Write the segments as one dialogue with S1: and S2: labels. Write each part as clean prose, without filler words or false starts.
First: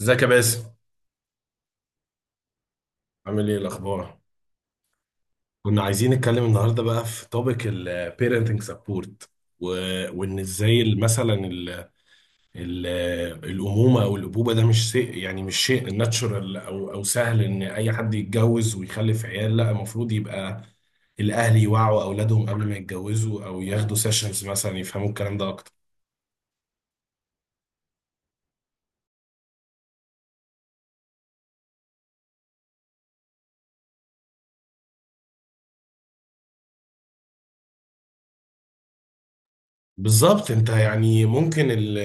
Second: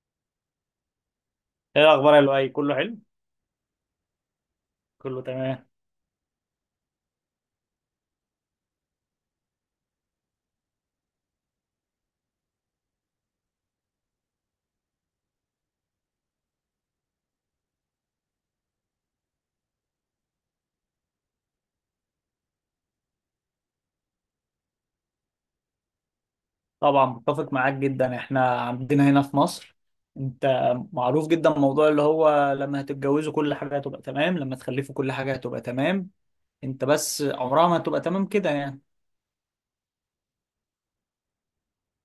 S1: ازيك يا باسم؟
S2: ايه الاخبار يا لؤي، كله حلو؟
S1: عامل ايه الاخبار؟
S2: كله تمام.
S1: كنا عايزين نتكلم النهارده بقى في توبيك البيرنتنج سبورت، وان ازاي مثلا ال الامومه او الابوبه ده مش شيء، يعني مش شيء ناتشورال او سهل ان اي حد يتجوز ويخلف عيال. لا، المفروض يبقى الاهل يوعوا اولادهم قبل ما يتجوزوا، او ياخدوا سيشنز مثلا يفهموا الكلام ده اكتر.
S2: طبعا متفق معاك جدا. احنا عندنا هنا في مصر، انت معروف جدا موضوع اللي هو لما هتتجوزوا كل حاجه هتبقى تمام، لما تخلفوا كل حاجه هتبقى تمام. انت بس عمرها ما هتبقى تمام كده يعني.
S1: بالظبط، انت يعني ممكن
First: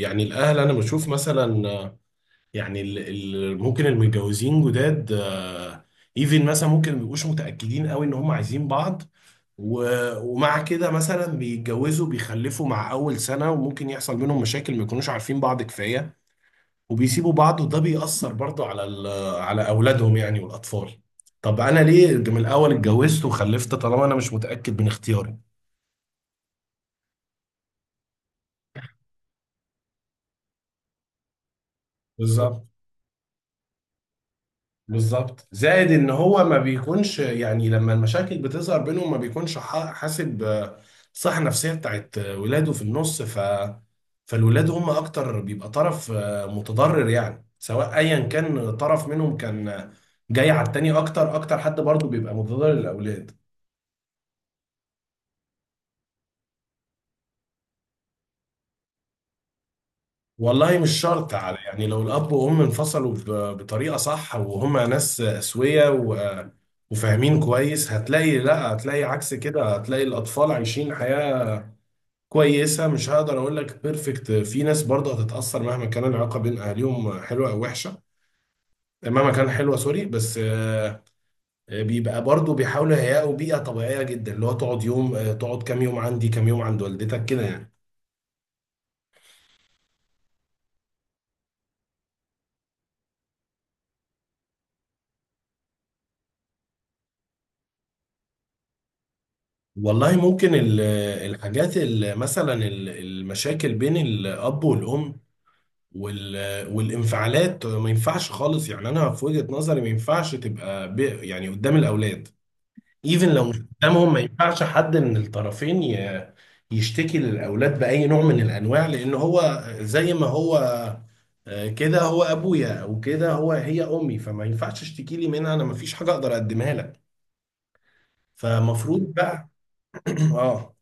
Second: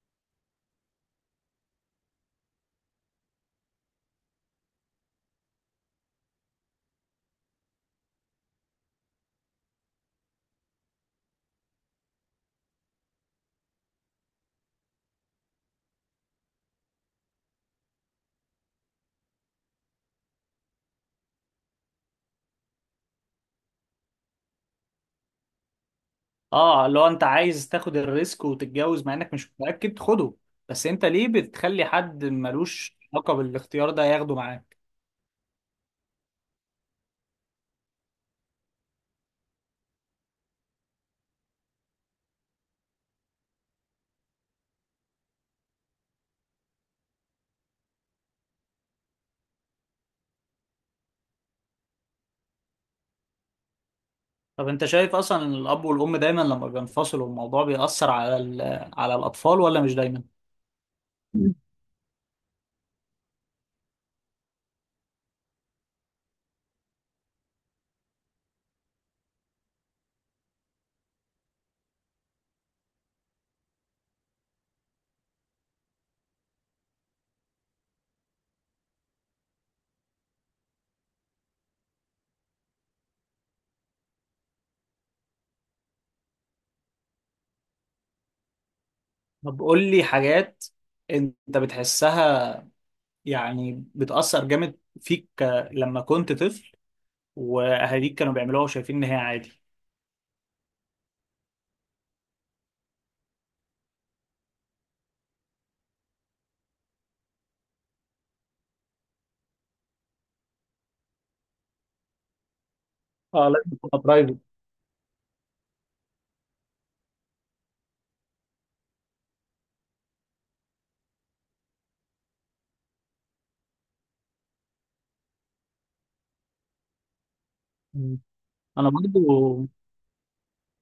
S1: يعني الاهل، انا بشوف مثلا يعني ممكن المتجوزين جداد ايفن، مثلا ممكن ما بيبقوش متأكدين قوي ان هم عايزين بعض، و- ومع كده مثلا بيتجوزوا بيخلفوا مع اول سنة، وممكن يحصل بينهم مشاكل ما يكونوش عارفين بعض كفاية، وبيسيبوا بعض. وده بيأثر برضه على على اولادهم يعني والاطفال. طب انا ليه من الاول اتجوزت وخلفت طالما انا مش متأكد من اختياري؟
S2: اه لو انت عايز تاخد الريسك وتتجوز مع انك مش متاكد خده، بس انت ليه بتخلي حد
S1: بالظبط.
S2: ملوش علاقه بالاختيار ده ياخده معاك؟
S1: بالظبط، زائد ان هو ما بيكونش، يعني لما المشاكل بتظهر بينهم ما بيكونش حاسب، الصحة النفسية بتاعت ولاده في النص. فالولاد هم اكتر بيبقى طرف متضرر يعني، سواء ايا كان طرف منهم كان جاي على التاني اكتر، اكتر حد برضه بيبقى متضرر للاولاد.
S2: طب انت شايف اصلا الاب والام دايما لما بينفصلوا الموضوع بيأثر على على الاطفال ولا مش دايما؟
S1: والله مش شرط، على يعني لو الاب وام انفصلوا بطريقة صح وهما ناس اسوية وفاهمين كويس، هتلاقي لا، هتلاقي عكس كده، هتلاقي الاطفال عايشين حياة كويسه، مش هقدر اقول لك بيرفكت. في ناس برضه هتتاثر مهما كان العلاقه بين اهاليهم حلوه او وحشه. مهما كان حلوه، سوري، بس بيبقى برضه بيحاولوا يهيئوا بيئه طبيعيه جدا، اللي هو تقعد يوم تقعد كام يوم عندي كام يوم عند والدتك كده يعني.
S2: طب قول لي حاجات انت بتحسها يعني بتأثر جامد فيك لما كنت طفل واهاليك كانوا بيعملوها وشايفين ان هي عادي؟
S1: والله ممكن الحاجات مثلا المشاكل بين الاب والام والانفعالات ما ينفعش خالص يعني. انا في وجهة نظري ما ينفعش تبقى يعني قدام الاولاد، ايفن لو
S2: اه
S1: مش
S2: لازم تبقى
S1: قدامهم. ما
S2: برايفت.
S1: ينفعش حد من الطرفين يشتكي للاولاد باي نوع من الانواع، لان هو زي ما هو كده هو ابويا، او كده هو هي امي، فما ينفعش اشتكي لي منها انا، ما فيش حاجه اقدر اقدمها لك.
S2: مم. انا
S1: فمفروض بقى.
S2: برضو
S1: اه،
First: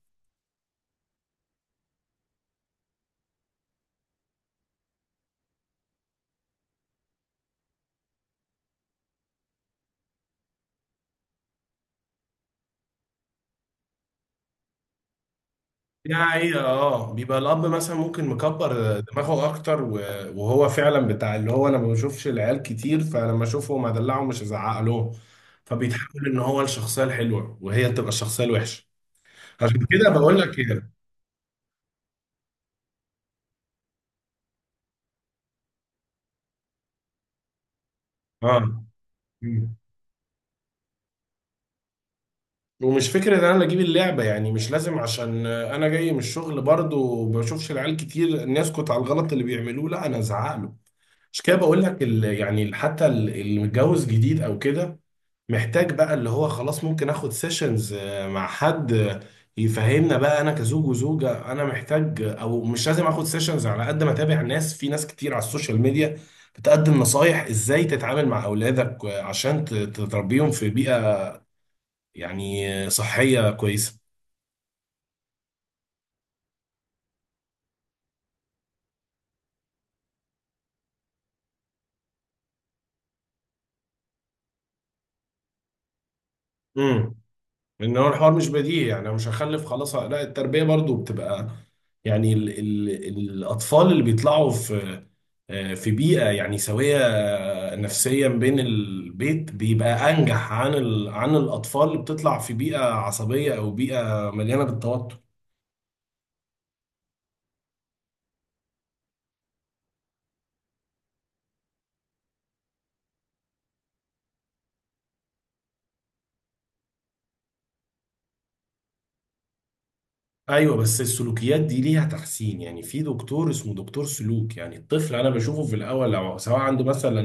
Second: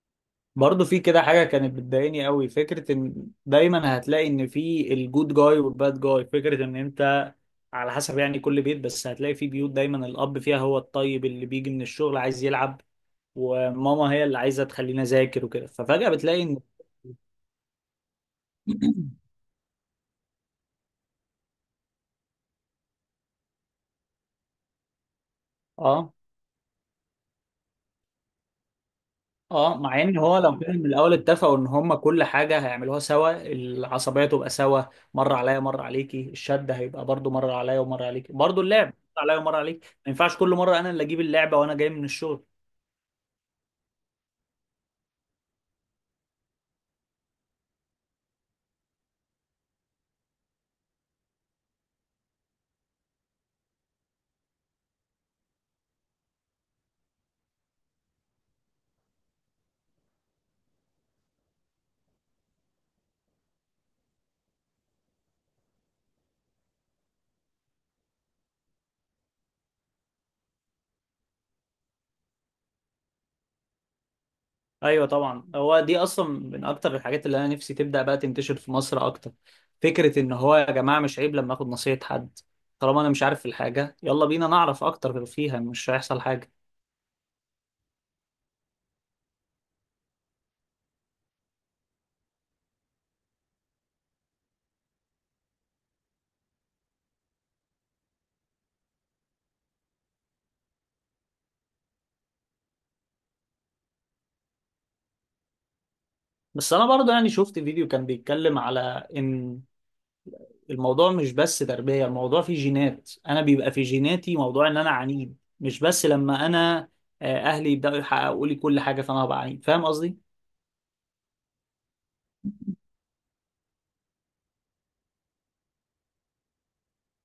S2: برضو في كده حاجة كانت بتضايقني قوي، فكرة ان دايما هتلاقي ان في الجود جاي والباد جاي، فكرة ان انت على حسب يعني كل بيت، بس هتلاقي في بيوت دايما الاب فيها هو الطيب اللي بيجي من الشغل عايز يلعب وماما هي اللي عايزة تخلينا ذاكر وكده، ففجأة
S1: دي
S2: بتلاقي ان
S1: حقيقة. اه بيبقى الأب مثلا ممكن مكبر دماغه أكتر، وهو فعلا بتاع اللي هو أنا ما بشوفش العيال كتير، فلما أشوفهم أدلعهم، مش هزعق لهم.
S2: اه.
S1: فبيتحول إن هو الشخصية الحلوة وهي تبقى الشخصية الوحشة.
S2: اه
S1: عشان
S2: مع
S1: كده
S2: ان هو
S1: بقول لك
S2: لو كان من
S1: كده.
S2: الاول اتفقوا ان هم كل حاجه هيعملوها سوا، العصبيه تبقى سوا، مره عليا مره عليكي، الشد هيبقى برضو مره عليا ومره عليكي،
S1: اه.
S2: برضو اللعب مره عليا ومره
S1: مم.
S2: عليك. ما ينفعش كل مره انا اللي اجيب اللعبه وانا جاي من الشغل.
S1: ومش فكرة ان انا اجيب اللعبة يعني مش لازم، عشان انا جاي من الشغل برضو بشوفش العيال كتير، ان يسكت على الغلط اللي بيعملوه، لا انا ازعق له. عشان كده بقول لك يعني حتى اللي متجوز جديد او كده محتاج بقى، اللي هو خلاص ممكن اخد سيشنز مع حد يفهمنا بقى انا كزوج وزوجة، انا محتاج او مش لازم اخد سيشنز. على قد ما اتابع ناس، في ناس كتير على السوشيال ميديا بتقدم نصايح ازاي تتعامل مع اولادك عشان تربيهم في بيئة يعني صحية كويسة.
S2: ايوه طبعا، هو دي اصلا من اكتر الحاجات اللي انا نفسي تبدا بقى تنتشر في مصر اكتر، فكره ان هو يا جماعه مش عيب لما اخد نصيحه حد. طالما انا مش عارف الحاجه يلا بينا نعرف اكتر فيها، مش هيحصل حاجه.
S1: امم لان هو الحوار مش بديهي، يعني انا مش هخلف خلاص، لا التربيه برضو بتبقى يعني ال الاطفال اللي بيطلعوا في بيئه يعني سويه نفسيا بين البيت، بيبقى انجح عن ال عن الاطفال اللي بتطلع في بيئه عصبيه او بيئه مليانه بالتوتر.
S2: بس انا برضو يعني شفت فيديو كان بيتكلم على ان الموضوع مش بس تربية، الموضوع فيه جينات. أنا بيبقى في جيناتي موضوع إن أنا عنيد، مش بس لما أنا أهلي يبدأوا يحققوا لي كل حاجة فأنا هبقى عنيد، فاهم قصدي؟
S1: ايوه، بس السلوكيات دي ليها تحسين. يعني في دكتور اسمه دكتور سلوك، يعني الطفل انا بشوفه في الاول لو سواء عنده مثلا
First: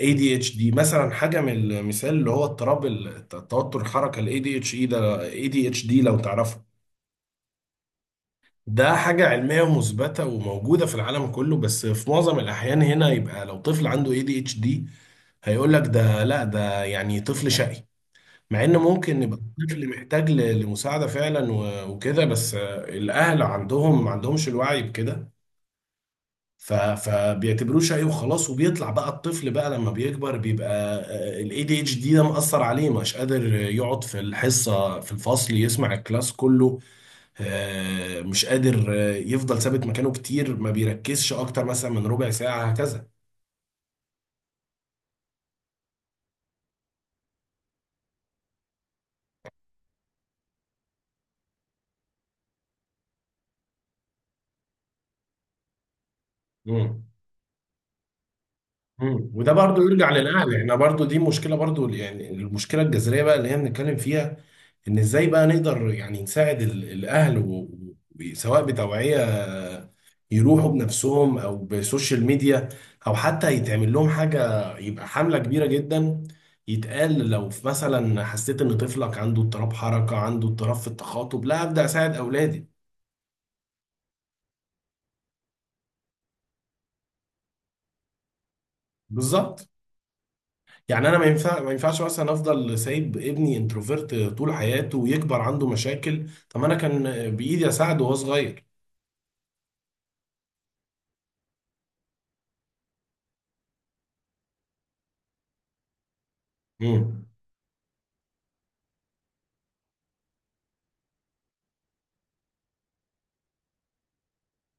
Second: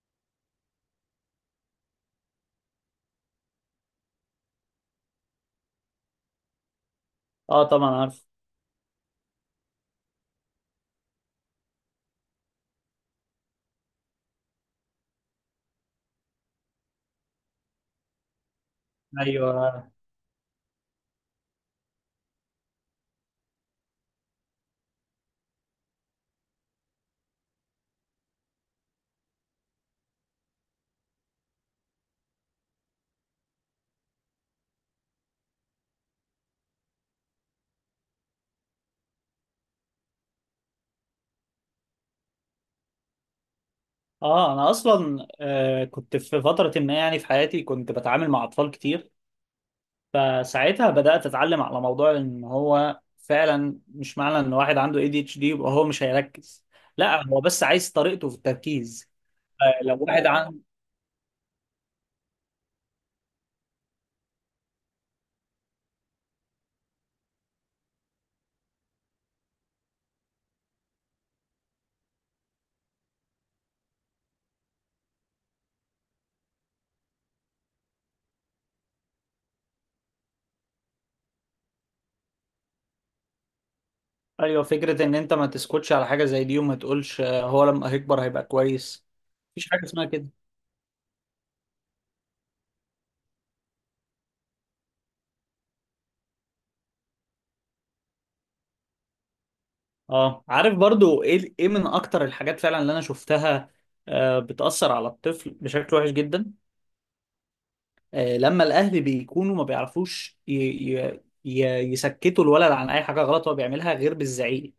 S1: ADHD مثلا، حاجة من المثال اللي هو اضطراب التوتر الحركة ال ADHD ده، ADHD لو تعرفه.
S2: أه طبعا عارف.
S1: ده حاجة علمية مثبتة وموجودة في العالم كله، بس في معظم الأحيان هنا يبقى لو طفل عنده ADHD هيقول لك ده، لا ده يعني طفل شقي، مع ان ممكن يبقى الطفل
S2: أيوه.
S1: محتاج لمساعدة فعلا وكده. بس الأهل عندهم ما عندهمش الوعي بكده. فبيعتبروه شقي وخلاص. وبيطلع بقى الطفل بقى لما بيكبر بيبقى الاي دي اتش دي ده مأثر عليه، مش قادر يقعد في الحصة في الفصل يسمع الكلاس كله مش قادر يفضل ثابت مكانه كتير، ما بيركزش اكتر مثلا من ربع ساعة هكذا.
S2: أه أنا أصلا كنت في فترة ما يعني في حياتي كنت بتعامل مع أطفال كتير، فساعتها بدأت أتعلم على موضوع إن هو فعلا مش معنى إن واحد عنده ADHD يبقى هو مش هيركز.
S1: مم.
S2: لا هو بس عايز طريقته في التركيز.
S1: مم. وده برضو
S2: آه، لو
S1: يرجع
S2: واحد
S1: للاهل،
S2: عن...
S1: احنا برضو دي مشكله برضو يعني، المشكله الجذريه بقى اللي هي بنتكلم فيها، ان ازاي بقى نقدر يعني نساعد الاهل سواء بتوعيه يروحوا بنفسهم او بسوشيال ميديا، او حتى يتعمل لهم حاجه يبقى حمله كبيره جدا، يتقال لو في مثلا حسيت ان طفلك عنده اضطراب حركه، عنده اضطراب في التخاطب، لا ابدا اساعد اولادي.
S2: ايوه فكره ان انت ما تسكتش على حاجه زي دي وما تقولش هو لما هيكبر هيبقى كويس.
S1: بالظبط.
S2: مفيش حاجه اسمها كده.
S1: يعني انا ما ينفعش مثلا افضل سايب ابني انتروفيرت طول حياته ويكبر عنده مشاكل، طب انا كان بايدي اساعده وهو صغير.
S2: اه عارف برضو، ايه ايه من اكتر الحاجات فعلا اللي انا شفتها بتأثر على الطفل بشكل وحش جدا؟
S1: امم.
S2: لما الاهل بيكونوا ما بيعرفوش ي... ي... يسكتوا الولد عن اي حاجه غلط هو بيعملها غير بالزعيق.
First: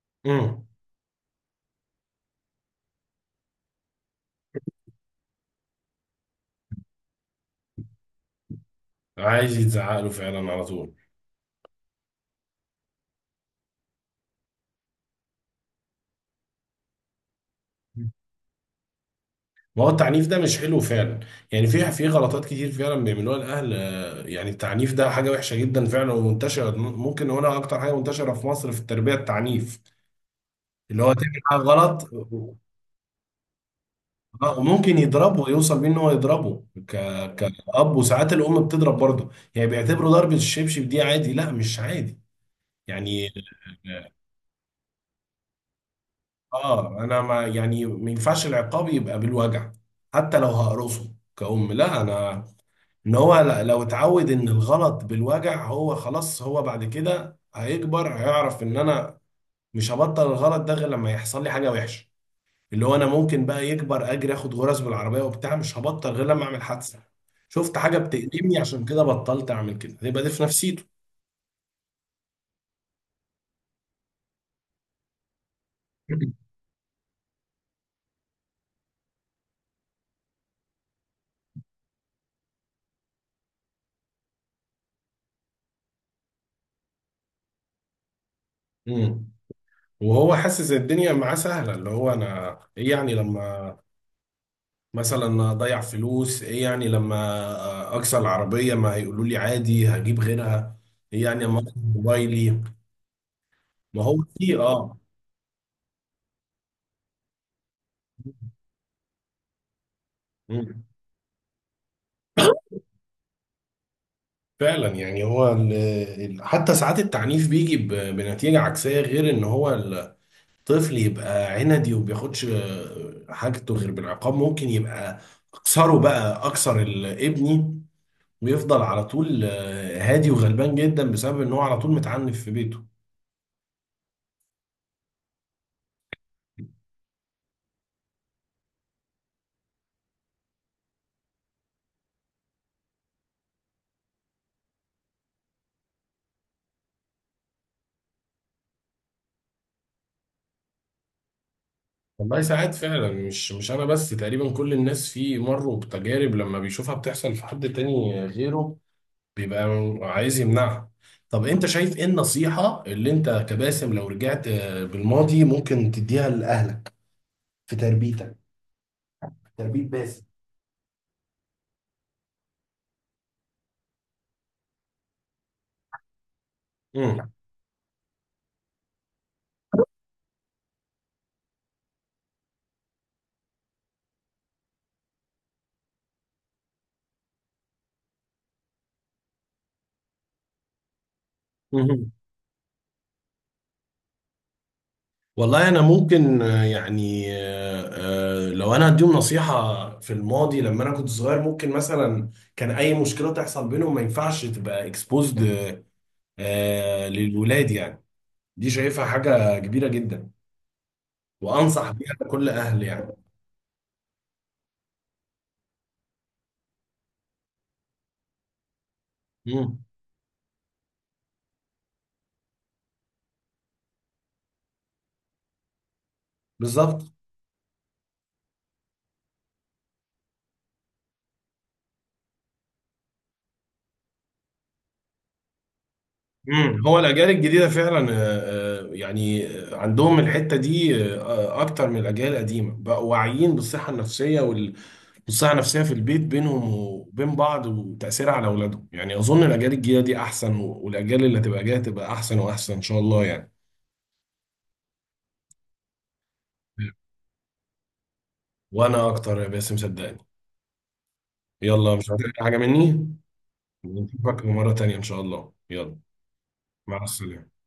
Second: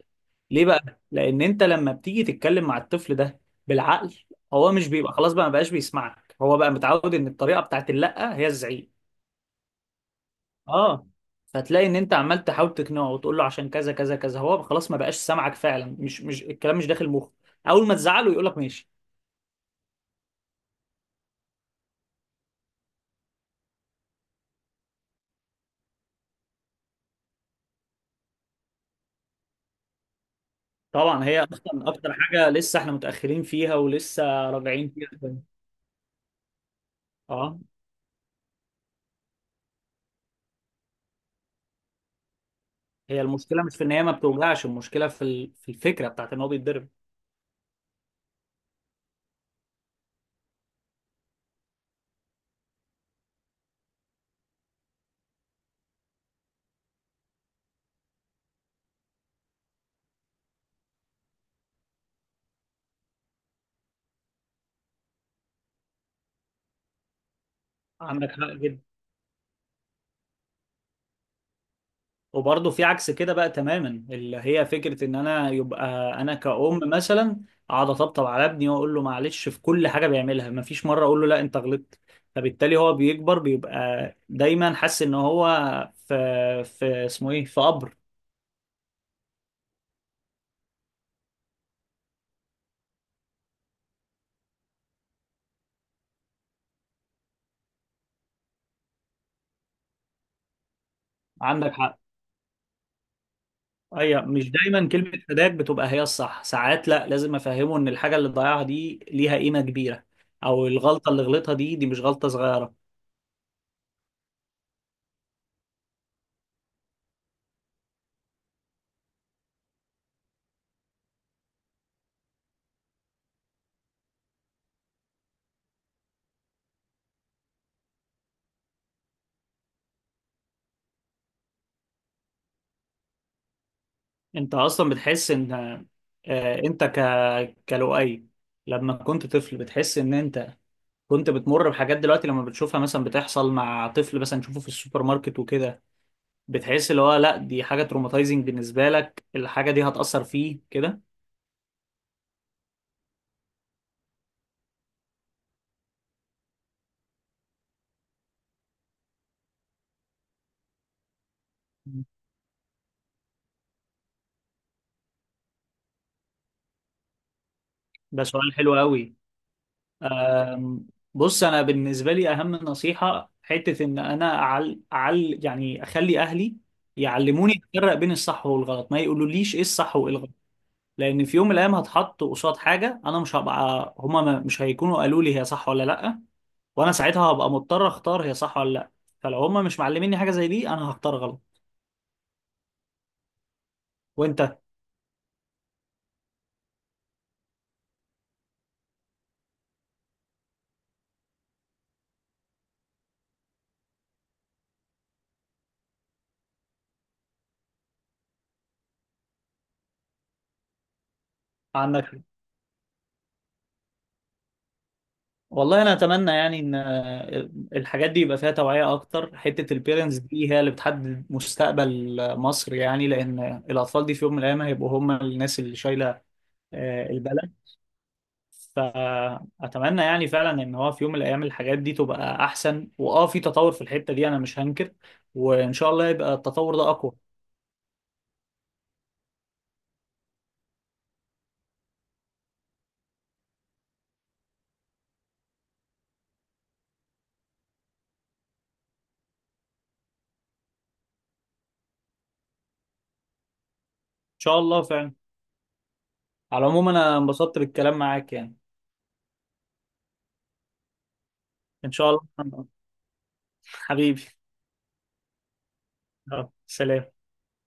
S2: ليه
S1: امم.
S2: بقى؟ لان انت لما بتيجي تتكلم مع الطفل ده بالعقل هو مش بيبقى، خلاص بقى ما بقاش بيسمعك، هو بقى متعود ان الطريقه بتاعت اللأ هي الزعيق.
S1: عايز يتزعق له فعلا على طول.
S2: اه. فتلاقي ان انت عمال تحاول تقنعه وتقول له عشان كذا كذا كذا، هو خلاص ما بقاش سامعك فعلا، مش الكلام مش داخل مخه. اول ما تزعله يقول لك ماشي.
S1: ما هو التعنيف ده مش حلو فعلا. يعني في غلطات كتير فعلا بيعملوها الاهل، يعني التعنيف ده حاجه وحشه جدا فعلا ومنتشره، ممكن هنا اكتر حاجه منتشره في مصر في التربيه التعنيف، اللي هو
S2: طبعا، هي
S1: تعمل حاجه
S2: اصلا
S1: غلط
S2: اكتر حاجه لسه احنا متاخرين فيها ولسه راجعين
S1: وممكن
S2: فيها
S1: يضربه،
S2: شوية.
S1: يوصل بيه ان هو يضربه
S2: اه.
S1: كأب. وساعات الأم بتضرب برضه، يعني بيعتبروا ضربة الشبشب دي عادي، لا مش عادي
S2: هي
S1: يعني.
S2: المشكله مش في ان هي ما بتوجعش، المشكله في في الفكره بتاعت ان هو بيتضرب.
S1: اه انا، ما يعني ما ينفعش العقاب يبقى بالوجع، حتى لو هقرصه كأم، لا انا، ان هو لو اتعود ان الغلط بالوجع، هو خلاص هو بعد كده هيكبر هيعرف ان انا مش هبطل الغلط ده غير لما يحصل لي حاجة وحشة. اللي هو انا ممكن بقى يكبر اجري اخد غرز بالعربيه وبتاع، مش هبطل غير لما اعمل حادثه. شفت حاجه
S2: عندك حق
S1: بتألمني
S2: جدا.
S1: عشان كده بطلت اعمل كده، يبقى دي في نفسيته.
S2: وبرضه في عكس كده بقى تماما، اللي هي فكرة ان انا يبقى انا كأم مثلا اقعد اطبطب على ابني واقول له معلش في كل حاجة بيعملها، مفيش مرة اقول له لا انت غلطت، فبالتالي هو بيكبر بيبقى دايما حاسس ان هو في في اسمه ايه، في قبر.
S1: امم. وهو حاسس إن الدنيا معاه سهله، اللي هو انا ايه يعني لما مثلا اضيع فلوس، ايه يعني لما اكسر العربيه ما هيقولوا لي عادي هجيب غيرها، ايه يعني لما اكسر
S2: عندك حق.
S1: موبايلي. ما هو
S2: ايوه، مش
S1: في
S2: دايما
S1: اه.
S2: كلمة فداك بتبقى هي الصح، ساعات لا، لازم افهمه ان الحاجة اللي ضيعها دي ليها قيمة كبيرة، او
S1: مم.
S2: الغلطة اللي غلطها دي، دي مش غلطة صغيرة.
S1: فعلا يعني هو حتى ساعات التعنيف بيجي بنتيجة عكسية، غير ان هو طفل يبقى عندي وما بياخدش حاجته غير بالعقاب، ممكن يبقى اكسره بقى، اكسر ابني، ويفضل على طول هادي وغلبان جدا بسبب ان هو على طول متعنف في بيته.
S2: انت اصلا بتحس ان انت كلؤي لما كنت طفل، بتحس ان انت كنت بتمر بحاجات دلوقتي لما بتشوفها مثلا بتحصل مع طفل، مثلا تشوفه في السوبر ماركت وكده، بتحس اللي هو لا دي حاجة تروماتايزنج بالنسبة لك، الحاجة دي هتأثر فيه كده؟
S1: والله ساعات فعلا، مش انا بس، تقريبا كل الناس في مروا بتجارب لما بيشوفها بتحصل في حد تاني غيره بيبقى عايز يمنعها. طب انت شايف ايه النصيحة اللي انت كباسم لو رجعت بالماضي ممكن تديها لأهلك في
S2: ده
S1: تربيتك،
S2: سؤال حلو قوي.
S1: تربية باسم؟
S2: أم، بص انا بالنسبة لي اهم نصيحة حتة ان انا يعني اخلي اهلي يعلموني افرق بين الصح والغلط، ما يقولوليش ايه الصح وايه الغلط، لان في يوم من الايام هتحط قصاد حاجه انا مش هبقى هما ما- مش هيكونوا قالوا لي هي صح ولا لا، وانا ساعتها هبقى مضطر اختار هي صح ولا لا، فلو هما مش معلميني حاجه زي دي انا هختار غلط.
S1: مم.
S2: وانت؟
S1: والله انا ممكن يعني لو انا هديهم نصيحه في الماضي لما انا كنت صغير، ممكن مثلا كان اي مشكله تحصل بينهم ما ينفعش تبقى اكسبوزد للولاد يعني. دي شايفها حاجه كبيره جدا وانصح بيها
S2: عندك،
S1: لكل اهل يعني.
S2: والله انا اتمنى يعني ان الحاجات دي يبقى فيها توعيه اكتر، حته
S1: مم.
S2: البيرنتس دي هي اللي بتحدد مستقبل مصر يعني، لان الاطفال دي في يوم من الايام هيبقوا هما الناس اللي شايله
S1: بالظبط.
S2: البلد. فأتمنى يعني فعلا إن هو في يوم من الأيام الحاجات دي تبقى أحسن، وأه في تطور في الحتة دي أنا مش هنكر، وإن شاء الله يبقى التطور
S1: مم.
S2: ده
S1: هو
S2: أقوى.
S1: الاجيال الجديده فعلا يعني عندهم الحته دي اكتر من الاجيال القديمه، بقوا واعيين بالصحه النفسيه والصحة النفسية في البيت بينهم وبين بعض وتأثيرها على أولادهم. يعني أظن الأجيال الجاية دي أحسن، والأجيال اللي هتبقى جاية تبقى أحسن وأحسن إن شاء الله يعني.
S2: إن شاء الله فعلا. على العموم أنا انبسطت بالكلام معاك يعني.
S1: وأنا أكتر يا باسم، صدقني.
S2: إن
S1: يلا
S2: شاء
S1: مش هتعمل حاجة
S2: الله.
S1: مني.
S2: حبيبي.
S1: نشوفك مرة تانية إن شاء الله. يلا،
S2: يلا،
S1: مع
S2: سلام.
S1: السلامة.